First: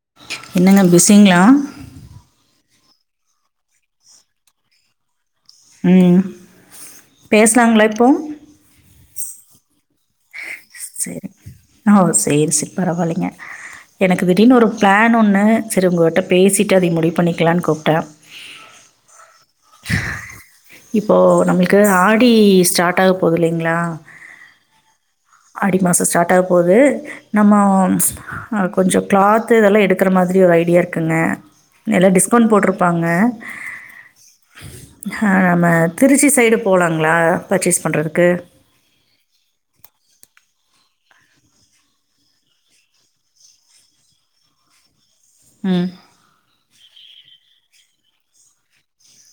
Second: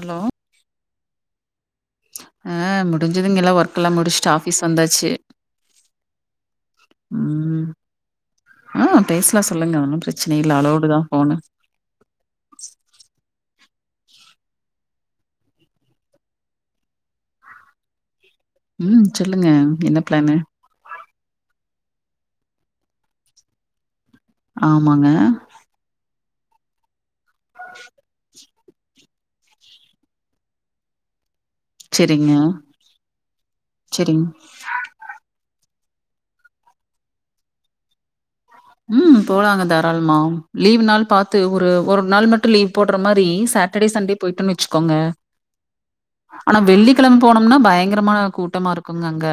Hello என்னங்க பிஸ்ஸிங்ளா ஆ முடிஞ்சதுங்க எல்லா ஒர்க் ல்லா முடிச்ட் ஆஃபீஸ் வந்தாச்சு ம் ம் பேஸ்லாங்ளா இப்போ ஆ பேஸ்லா சொல்லுங்க ஒன்னு பிரச்சனை இல்ல அலோட் செரி ஓ சேரி சரி பரவால்லங்க எனக்கு திடீர்னு ஒரு பிளான் ஒண்ணு சரி உங்ககிட்ட பேசிட்டு அத முடிவு பண்ணிக்கலான் கூப்ட்ட ம் சொல்லுங்க என்ன ப்ளானு இப்போ நம்ள்க்கு ஆடி ஸ்டாட் ஆக போது இல்லைங்ளா ஆமாங்க ஆடி மாச ஸ்டார்ட் ஆகபோது நம்ம அ கொஞ்சொ கிளாத்து இதெல்லா எடுக்கற மாரி ஒரு ஐடியா இருக்குங்க நெல்லா செரிங்க டிஸ்கவுண்ட் போட்ருப்பாங்க செரிங் அ நம்ம திருச்சி சைடு போலாங்ளா பர்ச்சேஸ் பண்ணறதுக்கு ம் போலாங்க தாராளமா லீவ் நாள் பாத்து ஒரு ஒரு நாள் மட்டு லீவ் போட்ற மாரி சாட்டடே சண்டே போய்ட்டோன் வச்சுக்கோங்க ம் ஆனா வெள்ளிக்கெழம போனோம்னா பயங்கரமான கூட்டமா இருக்குங்க அங்க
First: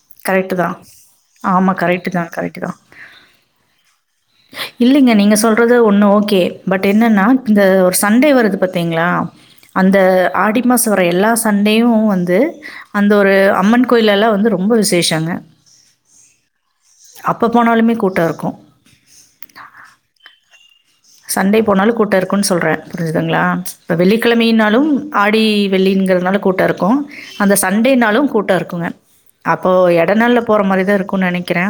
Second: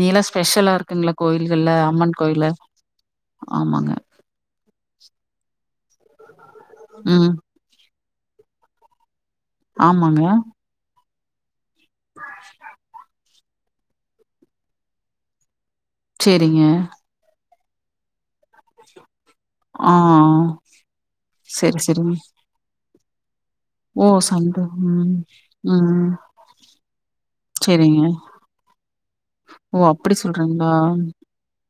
நீல்லா கரெக்டு ஸ்பெஷலா தான் இருக்கிங்ளா கோயில்கள்ல ஆமாம் கரெக்டு அம்மன் தான் கோயில்ல கரெக்டு தான் ஆமாங்க இல்லைங்க நீங்க சொல்றது ஒன்னு ஓகே பட் என்னன்னா ம் இந்த ஒரு சண்டே வருது பாத்தீங்ளா அந்த ஆமாங்க ஆடி மாச வர எல்லா ச சண்டேயு வந்து அந்த ஒரு அம்மன் கோயில்ல எல்லா வந்து ரொம்ப விசேஷங்க சேரிங்க அப்ப போனாலுமே கூட்டோ இருக்கு ஆ சண்டே செரி போனாலு கூட்ட செரிங்க இருக்குன்னு சொல்ற புரிஞ்சுதுங்களா இப்போ ஓ! சண்டே. வெள்ளிக்கிழமைனாலு ம். ஆடி ம். வெள்ளிங்கிறதுனால கூட்ட இருக்கு அந்த சரிங்க. சண்டேனாலும் கூட்ட இருக்குங்க அப்போ ஓ! அப்படி இடைநாள்ல போற சொல்றீங்களா? மாரி தா இருக்குன்னு நினைக்கிறே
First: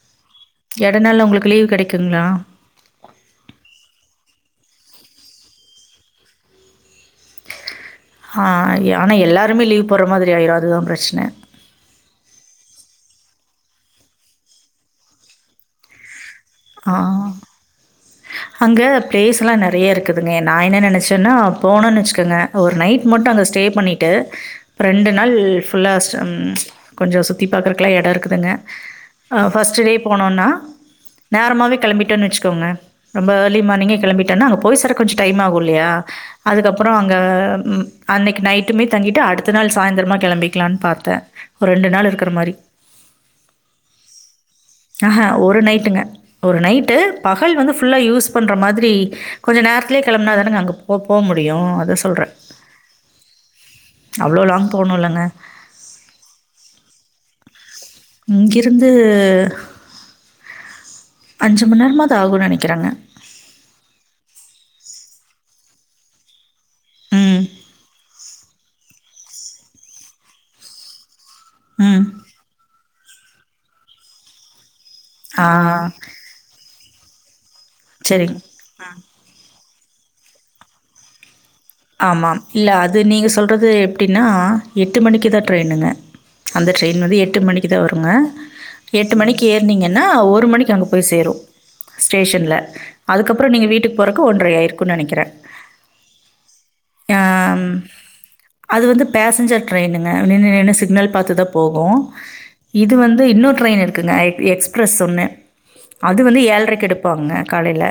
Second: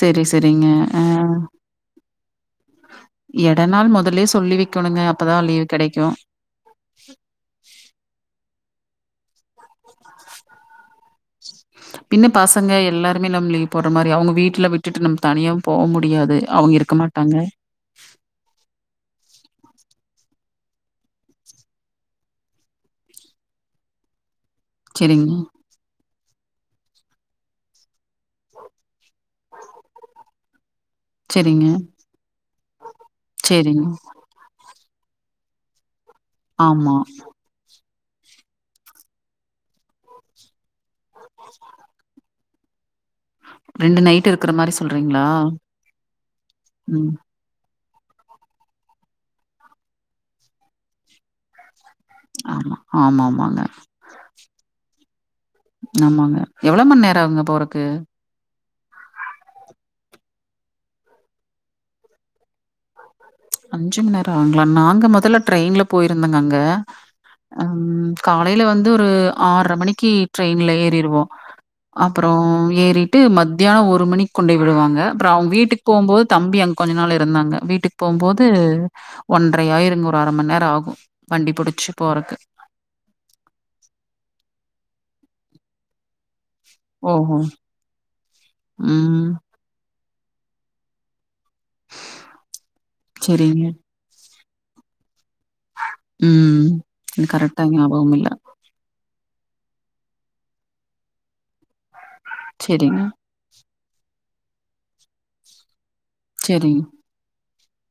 சரி, சரிங்க. எட அ நாள்ல உங்களுக்கு லீவு கிடைக்குங்களா எட நாள் முதல்லே சொல்லி வைக்கணுங்க அப்ப தா லீவ் கிடைக்கு ஆ எ ஆனா எல்லாருமே லீவ் போட்ற மாரி ஆயிரு அதுதா பிரச்சனை ச [inaudible] பின்ன பசங்க எல்லாருமே நம்ம லீவ் போட்ற மாரி அவுங்க வீட்ல விட்டுட்டு நம்ம தனியாவு போவ முடியாது அவங்க ஆ இருக்க மாட்டாங்க. அங்க ப்ளேஸ்லா நறைய இருக்குதுங்க நா என்ன நினச்சேன்னா போணுன் வெச்சுக்கோங்க ஒரு நைட் மட்டு அங்க ஸ்டே பண்ணிட்டு ரெண்டு சரிங்க, நாள் ஃபுல்லா கொஞ்ச சுத்தி பாக்கறக்கலா இடம் இருக்குதுங்க அ ஃபஸ்ட்டு டே போனோன்னா சரிங்க, நேரமாவே களம்பிட்டோன்னு வச்சுக்கோங்க ரொம்ப ஏர்லி சரிங்க. மானிங்கே கெளம்பிட் டன்ன அங்க போய் சேர கொஞ்ச டைம் ஆகு இல்லாயா அதுக்கப்புற ஆமா. அங்க ம் அன்னைக்கு நைட்டுமே தங்கிட்டு அடுத்த நாள் சாயந்திரமா கிளம்பிக்கலான் பாத்தேன் ஒரு ரெண்டு நாள் இருக்கற மாரி ரெண்டு நைட்டு இரு ஆஹ ஒரு நைட்டுங்க ஒரு நைட்டு ம். பக பகல் வந்து ஃபுல்லா யூஸ் பண்ற மாதிரி கொஞ்ச நேரத்தலயே கிளம்புனா தானங்க அங்க போ போ முடியு அத சு ஆமா ஆமா ஆமாங்க அவ்ளோ லாங் போணுல்லங்க ஆமாங்க எவ்வளோ மண்நேர ஆகுங்க போறக்கு இங்கிருந்து அஞ்சு மண்நேரமாது ஆகுன்னு நினைக்கிறேங்க அஞ்சு மண்நேர ஆகுங்களா நாங்க முதல்ல ட்ரெயின்ல போயிருந்தங்க அங்க ம். ம் காலைல வந்து ஒரு ஆறை மணிக்கு ட்ரெயின்ல ஏறிருவோ ம். அப்பற அப்புறம் ஏறிட்டு மத்தியானம் ஒரு மணிக்கு கொண்டுய விடுவாங்க அப்புறம் ஆ அவங்க வீட்டுக்கு போம்போது தம்பி அங்க கொஞ்ச நாள் இருந்தாங்க வீட்டுக்கு சரிங்க. போம்போது ஒன்றரை ஆயிரிருங்க ஒரு அரை மண்நேர ஆகு வண்டி புடிச்சு போறக்கு ஆமாம். இல்ல அது நீங்கள் சொல்றது எப்டின்னா எட்டு மணிக்கு தா ட்ரெயினுங்க அந்த ட்ரெயின் வந்து ஓஹோ! எட்டு மணிக்கு தா வருங்க எட்டு ம். மணிக்கு ஏ ர்னீங்கன்னா ஒரு மணிக்கு அங்க போய் சேரு ஸ்டேஷன்ல அதுக்கப்புற சரிங்க. நீங்க வீட்டுக்கு போறக்கு ஒன்றை ஆயிருக்குன்னு நினைக்கிறே ம் எனக் கரக்டா ஞாபகம் இல்ல அது வந்து பேசஞ்சர் ட்ரெயினுங்க நின்னு நின்னு சிக்னல் பாத்துதா போகு இது சரிங்க, வந்து இன்னொரு ட்ரெயின் இருக்குங்க எக்ஸ்பிரஸ் ஒன்னு அது வந்து சரிங்க. ஏழ்ரைக்கு எடுப்பாங்க காலைல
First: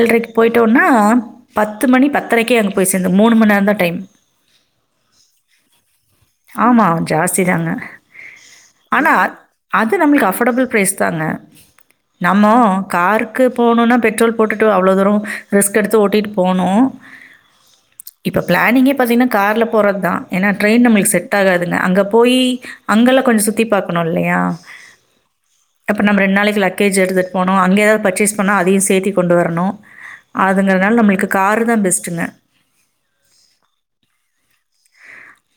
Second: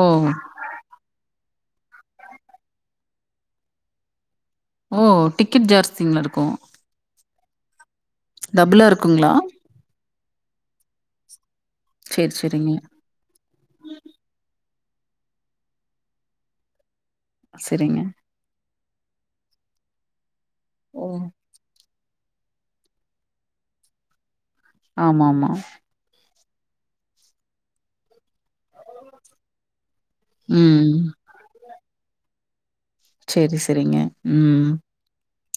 ஓ! போயிட் ட்டோன்னா பத்து மணி பத்தரைக்கே அங்க போய் சேந்தோ மூணு மண்நேர தா டைம் ஓ டிக்கெட் ஜாஸ்திங்ள இருக்கு ஆமா ஜாஸ்தி தாங்க டபுளா ஆனா இருக்குங்களா? அது நம்மளுக்கு அஃபோடபுள் ப்ரைஸ் தாங்க சரி, நம்ம சரிங்க, கார் க்கு போணுனா பெட்ரோல் போட்டுட்டு அவ்ளோ தூரோ ரிஸ்க் எடுத்து ஓட்டிட்டு போணு செரிங்க இப்ப பிளானிங்கே பாத்தீங்கன்னா கார்ல போறது தா ஏன்னா ட்ரெயின் ஓ! நம்மளுக்கு செட் ஆகாதுங்க அங்கே போய் அங்கெல்லா கொஞ்ச சுத்தி பாக்கணு இல்லையா ஆம்மாமா அப்போ நம் ரெண் நாளைக்கு லகேஜ் எடுத்ட்டு போனு அங்க எதாவது பர்ச்சேஸ் பண்ணா அதையு சேத்தி கொண்டு வரணு ம். அதுங்கறனால நம்மளுக்கு காரு தா பெஸ்ட்டுங்க சேரி சேரிங்க உம்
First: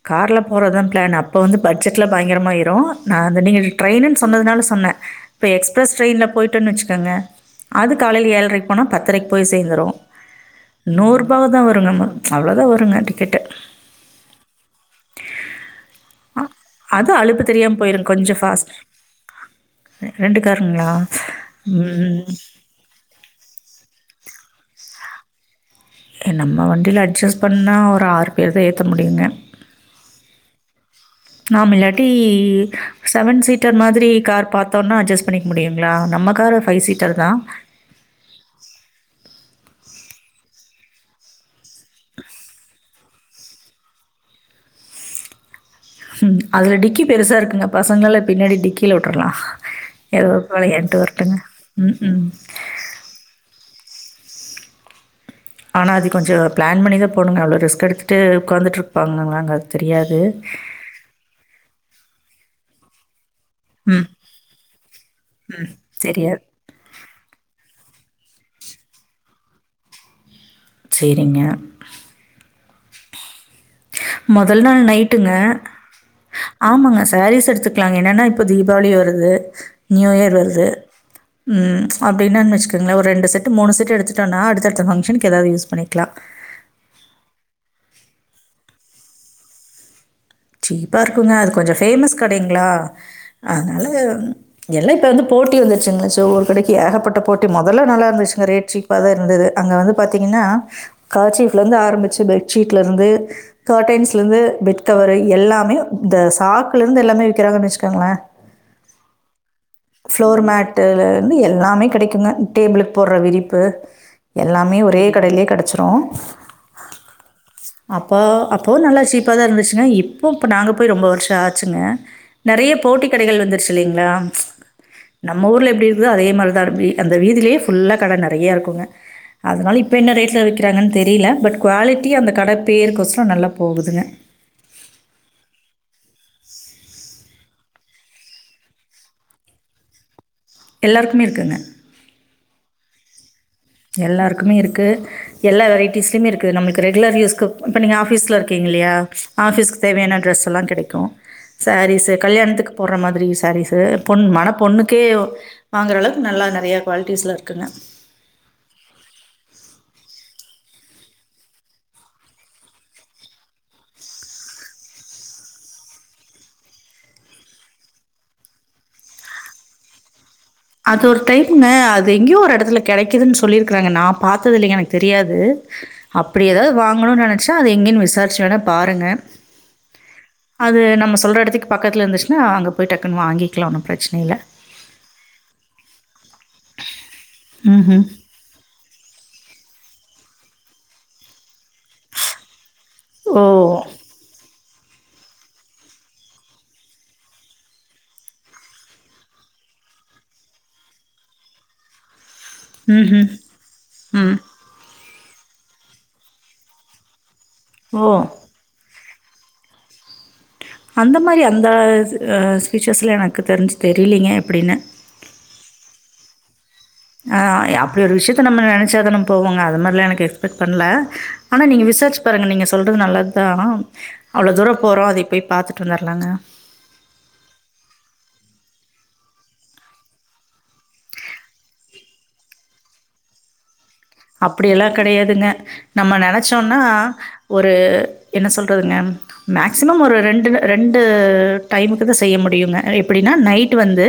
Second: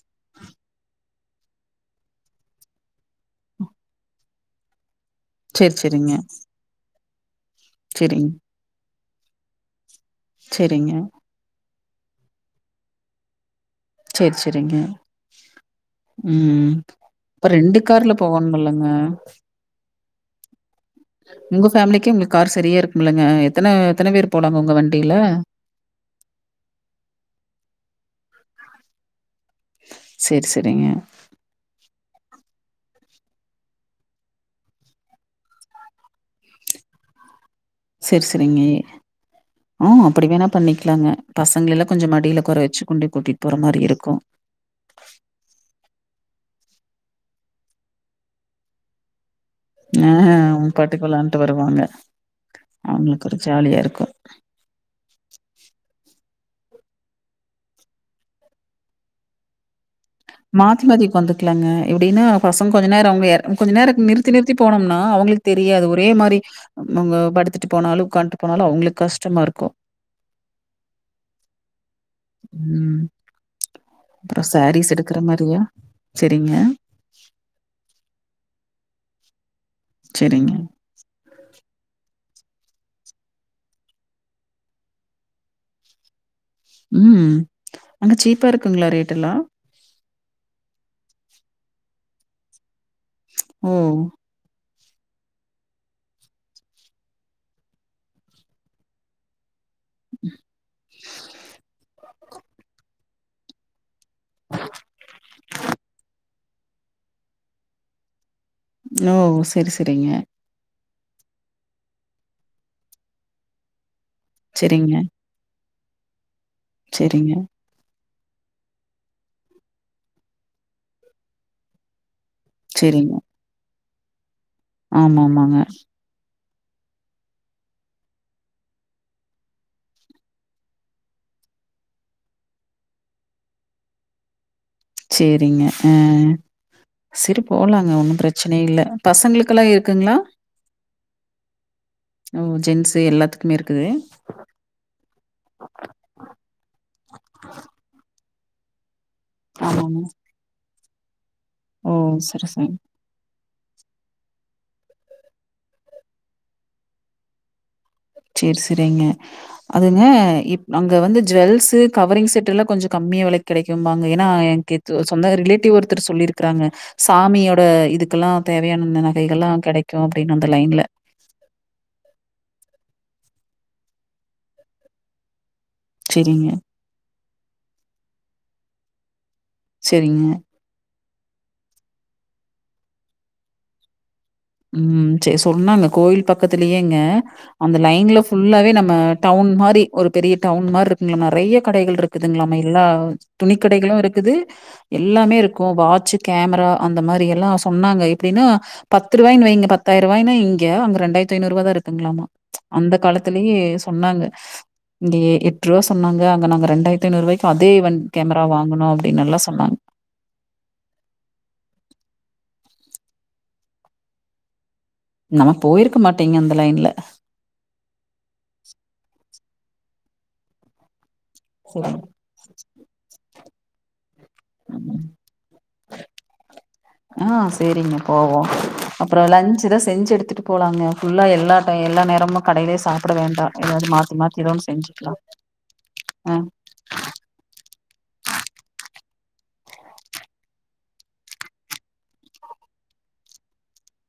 கார்ல போறதா ப்ளான் அப்போ வந்து பட்ஜெட்லா பயங்கரமா ஏரு நா நீங்க ட்ரெயினு சொன்னதுனால சொன்னே இப்ப சரி, எக்ஸ்பிரஸ் சரிங்க. ட்ரெயின்ல போய்டோன்னு வெச்சுக்கோங்க அது சரிங் காலைல் ஏழரைக்கு போனா பத்தரைக்கு போய் சேந்துரு சரிங்க. நூர் ரூபாதா வருங் நம்ம அவ்ளோதா வருங்க டிக்கெட்டு சேரி சேரிங்க அ உம் அது அலுப்பு அப்போ தெரியாம ரெண்டு போயிரும் கார்ல கொஞ்சம் ஃபாஸ்ட் போகோணுமல்லங்க ரெண்டு காருங்களா உங்க ஃபேமிலிக்கு உங்க ம் கார் சரியா இருக்கும்ல்லங்க எத்தன எத்தன பேர் போலாங்க உங்க வண்டில நம்ம வண்டில அட்ஜஸ்ட் பண்ணா ஒரு ஆறு பேர் தா ஏத்த முடியுங்க சேரி சேரிங்க நாம் இல்லாட்டி செவன் சீட்டர் மாதிரி கார் பாத்தோனா அஜஸ் பண்ணிக் முடியுங்களா நம்மக்காரு ஃபைவ் சீட்டர் தா சேர் சேரிங்க ம் அப்படி வேணா பண்ணிக்கலாங்க பசங்களெல்லா கொஞ்ச மடில உக்கார வச்சு கொண்டு கூட்டிட்டு போற மாரி இருக்கு ம் அதுல டிக்கி பெருசா இருக்குங்க பசங்லலா பின்னாடி டிக்கில வுட்றலா ஆ ஏதோ அவங்க விளயான்ட் வரடுங்க ம் ம் அவங்ளுக்கு ஒரு ஜாலியா இருக்கு ஆனா அது கொஞ்ச பிளான் பண்ணிதா போணுங்க அவ்ளோ ரிஸ்க் எடுத்ட்டு உக்காந்துட் ருப்பாங்களாங்க அது தெரியாது [unintelligible] வந்துக்களாங்க எப்டினா பசங் கொஞ்ச நேர அவங் ஏற கொஞ்ச நேரோ ம் நிறுத்தி நிறுத்தி போனோம்னா அவங்ளுக்கு ம் தெரியாது ஒரே மாரி தெரியாது அவுங்க படுத்துட்டு போனாலு உட்கான்ட்டு போனாலு அவங்ளுக் கஷ்டமாருக்கு சேரிங்க ம். அப்புறம் முதல் நாள் சாரீஸ் எடுக்கிற நைட்டுங்க மாரியா? சரிங்க, ஆமாங்க சேரீஸ் எடுத் இருக்கலாங் என்னன்னா இப்போ தீபாவளி வருது நியூ இயர் சரிங்க. வருது ம் அப்டின்னா வெச்க்கங்ளே ஒரு ரெண்டு செட்டு மூணு செட்டு எடுத்துடோனா அடுத்தடுத் ஃபங்க்ஷனுக் ஏதாவ்து யூஸ் பண்ணிக்கலா ம் அங்க சீப்பா இருக்குங்களா ரேடெல்லா சீப்ப இருக்குங்க அது கொஞ்ச ஃபேமஸ் கடைங்களா ஓ! அதனால எல்லா இப்போ வந்து போட்டி வந்துருச்சுங்க சோ ஒரு கடைக் ஏகப்பட்ட போட்டி முதல்ல நல்லா இருந்துச்சுங்க ரேட் சீப்பா தா இருந்தது அங்க வந்து பாத்தீங்கனா கர்சீப்ல இருந்து ஆரம்பிச்சு பெட்ஷீட்ல இருந்து காட்டைன்ஸ் இருந்து பெட் கவர் எல்லாமே இந்த சாக்குல இருந்து எல்லாமே விக்கிறாங்கனு வெச்சுக்கங்களே ன்னோ சேர் சேரிங்க ஃப்ளோர் மேட்டுலருந்து எல்லாமே கிடைக்குங்க டேபிளுக்கு போடுற விரிப்பு எல்லாமே சரிங்க, ஒரே கடையிலே கிடச்சிரும் சேரிங்க அப்போ அப்பவு நல்லா சீப்பா தா இருந்துச்சுங்க இப்ப இப்ப நாங்க போய் ரொம்ப வருஷோ ஆச்சுங்க நெறைய போட்டி சரிங்க. கடைகள் வந்துருச்சு இல்லீங்களா நம்ம ஆமாமாங்க. ஊர்ல எப்டி இருந்ததோ அதே மாரி தா அந்த வீதிலயே ஃபுல்லா கடை நெறையா இருக்குங் அதனால் இப்போ என்ன ரேட்ல வைக்கிறாங்கன் தெரில பட் குவாலிட்டி அந்த கடைப் பேர்க் கொசரோ நல்லா போகுதுங்க சேரிங்க ஆ சரி போலாங்க ஒன்னு பிரச்சனை இல்ல பசங்களுக்கெல்லா இருக்குங்களா எல்லோருக்குமே இருக்குங்க ஓ ஜென்ஸு எல்லாத் எல்லாருக்குமே இருக்கு எல்லா வெரைட்டஸ்லியிமே இருக்கு நம்ளுக்கு ரெகுலர் யூஸ்க்கு இப்ப நீங்க ஆஃபீஸ்ல இருக்கீங்க இல்லயா ஆஃபீஸ்க் ஆமாங்க. தேவ்யான ட்ரெஸ்ல்லா கெடைக்கு ஓ! சேரீஸு சரி, சரி. கல்யாண்த்துக்கு போட்ற மாதுரி சேரீஸு பொண் மன பொண்ணுக்கே வாங்குற அளவுக்கு நல்லா நறையா குவால்ட்டிஸ்ல இருக்குங்க சேர் செரிங்க அதுங்கப் இப் அங்க வந்து ஜுவெல்ஸு கவரிங் செட்ல்லா கொஞ்ச கம்மிய வெலைக் கெடைக்கும்பாங்க ஏன்னா ஏங்கி சு சொந்த ரிலேட்டிவ் ஒருத்தர் சொல்லிருக்காங்க சாமியோட இதுக்குல்லா தேவயான அந்த நகைகள்ல்லா கெடைக்கு அப்டின் அந்த லைன்ல சோர் டைம்ங்க அது எங்யோ ஒரு எடத்துல கெடைக்கிதுன்னு சொல்லிருக்குறாங்க நா பாத்தது இல்லிங்க எனக்கு தெரியாது அப்புடி சரிங்க, எதாவ்து வாங்கணு நெனச்சா அது எங்கேன் விசாரிச்ச வேணா பாருங்க செரிங்க அது நம்ம சொல்ற எடத்திக் பக்கத்ல இருந்துச்னா அங்க போய் டக்குனு வாங்கிக்லா ஒன்னு ப்ரச்சன இல்ல ம் சே சொன்னாங்க கோயி ல் பக்கத்துலயேங்க அந்த ம்ஹ்ம். லைன்லப் ஃபுல்லாவே நம்ம டவுன் மாரி ஒரு பெரிய டவுன் மார்ருக்குங்க நறையா கடைகள் ருக்துங்ளாமா இல்லா ஓ! துணிக்கடைகளு இருக்குது எல்லாமே இருக்கு வாச்சு கேமரா அந்த மாரி எல்லா சொன்னாங்க எப்டினா பத் துருவாய்னு வைங்க பத்தாயிரவாய்னா இங்க அங்க ரெண்டாயித்ஐநூவாதா இருக்குங்ளாமா அந்த ம்ஹ்ம். காலத்துலயே சொன்னாங்க ம். இங்க எட்ருவா சொன்னாங்க அங்க நாங்க ரெண்டாயர்த்து ஐநூறுவாய்க் அதே வன் ஓ! கேம்ரா வாங்கணு அப்டின்னல்லா சொன்னாங் அந்த மாரி அந்த அ ஸ்பீச்சர்ஸ்லா எனக்கு தெரிஞ்சு தெரிலீங்க எப்டின்னு நம்ம போயிருக்க மாட்டிங்க அந்த லைன்ல அ அப்டி ஒரு விஷ்யத்த நம்ம நெனச்சாதன போவோங்க அது மாரிலா எனக்கு எஸ்பெட் பண்ல ஆனா நீங்க சரி. விசார்ச் பாருங்க நீங்க சொல்றது நல்லத்தா அவ்ளோ தூரோ ம். போரோ அதையு போய் பாத்துட்டு வந்துர்லாங்க ஆ சேரிங்க போவோ அப்புறோ லஞ்ச்தா செஞ்சு எடுத்துட்டு போகலாங்க ஃபுல்லா எல்லா டை எல்லா நேரமு கடைலே சாப்புட வேண்டா எதாவ்து மாத் அப்டி எல்லாம் கடையாதுங்க நம்ம ஆ நெனச்சோன்னா ஒரு என்ன சொல்றதுங்க மேக்சிமம் ஒரு ரெண்டு ரெண்டு டைமுக்கு தா செய்ய முடியுங்க எப்புடின்னா நைட் வந்து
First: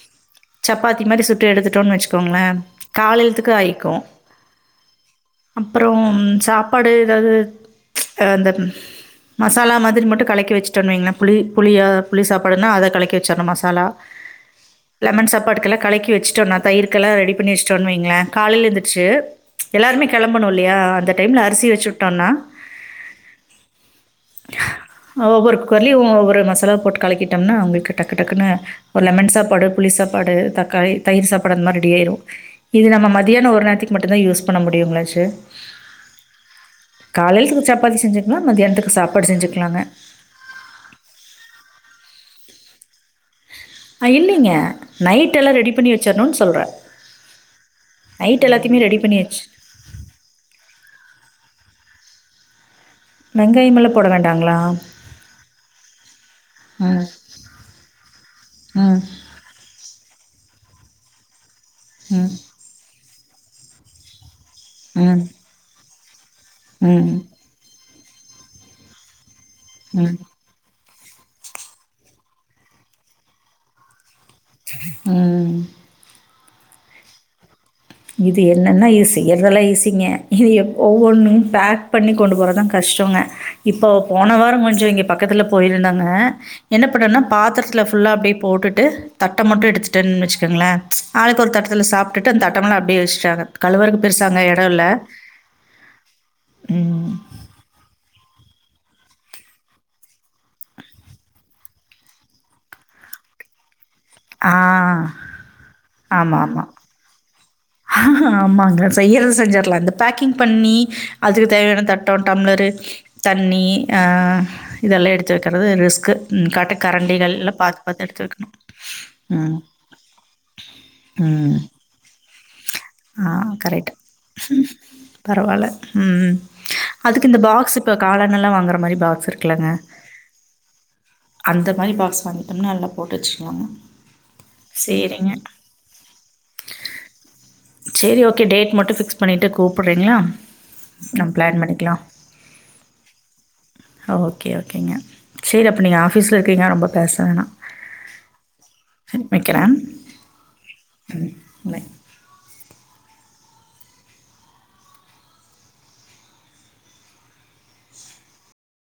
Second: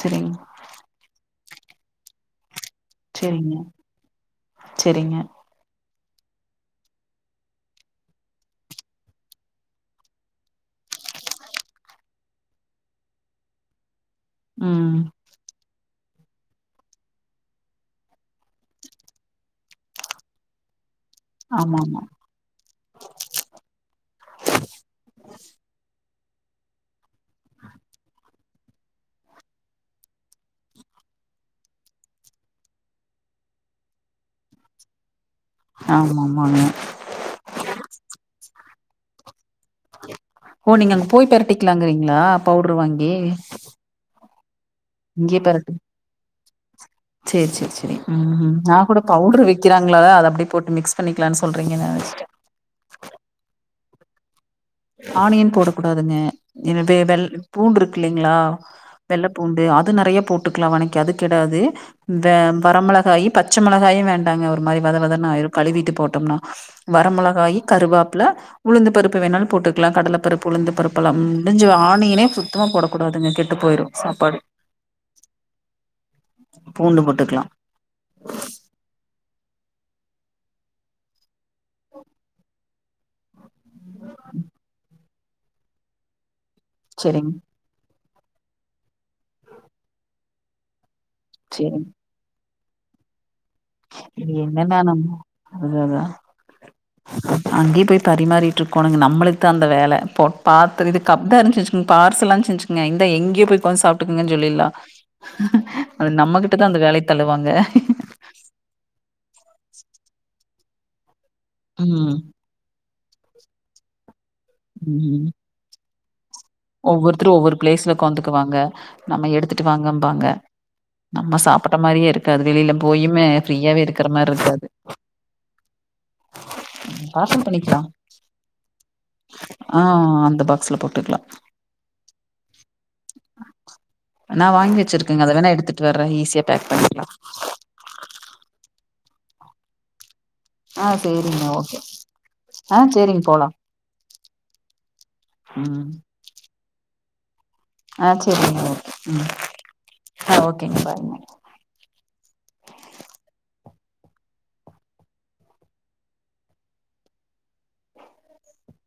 செரிங் சப்பாத்தி மாரி சுட்டு எடுத்துட்டோன் வச்சுக்கோங்ளே காலேல்த்துக் ஆயிக்கு செரிங்க அப்புறோ சாப்பாடு எதாது அந்த மசாலா மாதிரி மட்டு கலக்கி வச்சிட்டோன் வைங்ளே புளி புளியா புளி சாப்பாடுனா அத கலக்கி வச்சற்ணு மசாலா ம் லெமன் சாப்பாட்டுக்கெல்லா கலக்கி வச்சிடோனா தயிர்கெலா ரெடி பண்ணி வச்டோனு வைங்ளே காலைல எந்துர் சு எல்லாருமே களம்பணு இல்லயா அந்த டைம்ல அரிசி வச்சு ஆமாமா உட்டோன்னா அ ஒவ்வொரு குக்கர்லயு ஒவ்வொரு மசாலாவ போட்டு கலக்கிட்டம்னா ஒங்களுக்கு டக்கு டக்குனு ஒரு லெமன் சாப்பாடு புளி சாப்பாடு தக்காளி தயிர் சாப்பாடு அந்த மாரி ரெடி ஆய்ரு இது நம்ம மதியான ஒரு நேரத்திக்கு மட்டுந்தா யூஸ் பண்ண முடியுங்களாச்சே ஆமாமாங்க காலேல்த்க்கு சப்பாத்தி செஞ்சுக்லாங்க மதியான்த்துக் சாப்பாடு செஞ்சுக்லாங்க ஓ நீங்க அங்க போய் பெரட்டிக்கலாங்கறீங்களா பவுடரு வாங்கி அ இல்லங்க நைட் எல்லா ரெடி பண்ணி வச்சரணுனு சொல்றே செரி செரி செரி உ உ நா கூட பண்ணி வச்சு பவுடர் வி விக்கிறாங்களா அது அப்டி போட்டு மிக்ஸ் பண்ணிக்கலாம்னு சொல்றீங்கனு நெனச்சுட்டே வெங்காயமெல்லா போட வேண்டாங்களா ஆனியன் போடக்கூடாதுங்க என்ன ம், இதல்லா பூண்டு இருக்கு இல்லேங்களா ம், வெள்ள பூ பூண்டு அது நெறைய போட்டுக்கலா வனக்கி அது கெடாது இந்த ம், வரமெளகாயு பச்ச மெளகாயு வேண் அதாங்க ஒரு மாரி வத ம், வதனு ஆயிரு கழுவிட்டு போட்டோம்னா ம், வரமெளகாய் கருவேப்புல உளுந்து பருப்பு வேணாலு போட்டுக்கலா ம், கடலை பரு உளுந்து பருப்புலா முடிஞ்சு ஆணியனே சுத்தமா போடக்கூடாதுங்க கெட்டு போயிரு சாப்பாடு உ பூண்டு போட்டுக்கலா இது என்னன்னா இத செய்றதெல்லா ஈசிங்க இது எப்போவ்வொன்னு பேக் பண்ணி கொண்டு போறதா கஷ்டங்க இப்போ போன வார கொஞ்சோ இங்க பக்கத்துல போயிருந்தாங்க என்ன பண்ணேனா செரிங் பாத்தெரத்துல ஃபுல்லா அப்டியே போட்டுட்டு தட்ட மட்டு எடுத்துட்டேனு வச்சுக்கோங்களே ஆளுக்கு ஒரு தட்டத்துல செரிங் சாப்டுட்டு அந்த தட்டமெல்லா அப்டியே வச்சுட்டாங்க கழுவருக்கு பெருசா இது அங்க எடோ என்னன்னா இல்ல நம்ம ம் அங்கேயு போய் பரிமாறிட்டு இருக்கோனுங்க நம்மளுக்கு தா அந்த வேல போ பாத்து இது கப்தா இருந்துச்சுனு வச்சுக்கோங்க பார்சலானு செஞ்சு ஞ எந்த எங்கே போய் ஒக்காந்து சாப் இங்கு ஆ. சொல்லில அத நம்மகிட்டதா அந்த வேல தள்ளுவாங்க ஹக ஆமாங்க செய்றத செஞ்சுரலா இந்த பேக்கிங் பண்ணி அதுக்கு தேவையான ம் தட்டோ டம்ளர் தண்ணி அ இதெல்லா எடுத்து வைக்க வறது ரிஸ்க்கு உ காட் ஒவ்வொருத்தரு ஒவ்வொரு பிளேஸ்ல உக்காந்துக்குவாங்க நம்ம ம். எடுத்துட்டு வாங்கபாங்க நம்ம ம். சாப்பட்ட மாரியே இரு ஆ கரெட் மாதிரி உ இருக்காது பரவால உ அதுக்கு இந்த பார்சல் பாக்ஸ் பண்ணிக்கலாம் இப்ப காளானெல்லா வாங்குற மாரி பாக்ஸ் இருக்குலங்க ஆ அந்த பாக்ஸ்ல போட்டுக்கலாம் அந்த மாரி பாக்ஸ் வாங்கிட்டோம்னா நல்லா போட்டு வச்சுக்லாங்க செரிங்க ட்டு வர்றே ஈஸியா பேக் பண்ணிக்கலா சேரி ஓகே டேட் மட்டு ஃபிக்ஸ் பண்ணிட்டு கூப்பிட்றீங்களா ஆ நம்ம சரிங்க பிளான் ஓகே பண்ணிக்கலா ஆ சரிங்க போலாம் ஓகே ஓகேங்க சேரி அப்ப ம் நீங்க ஆப் ஆஃபீஸ்ல இருக்கீங்க ரொம்ப பேச வேணா ஆஹ் சேரிங்க ஓகே மு ஆ ஓகேங்க பாய்ங்க பை.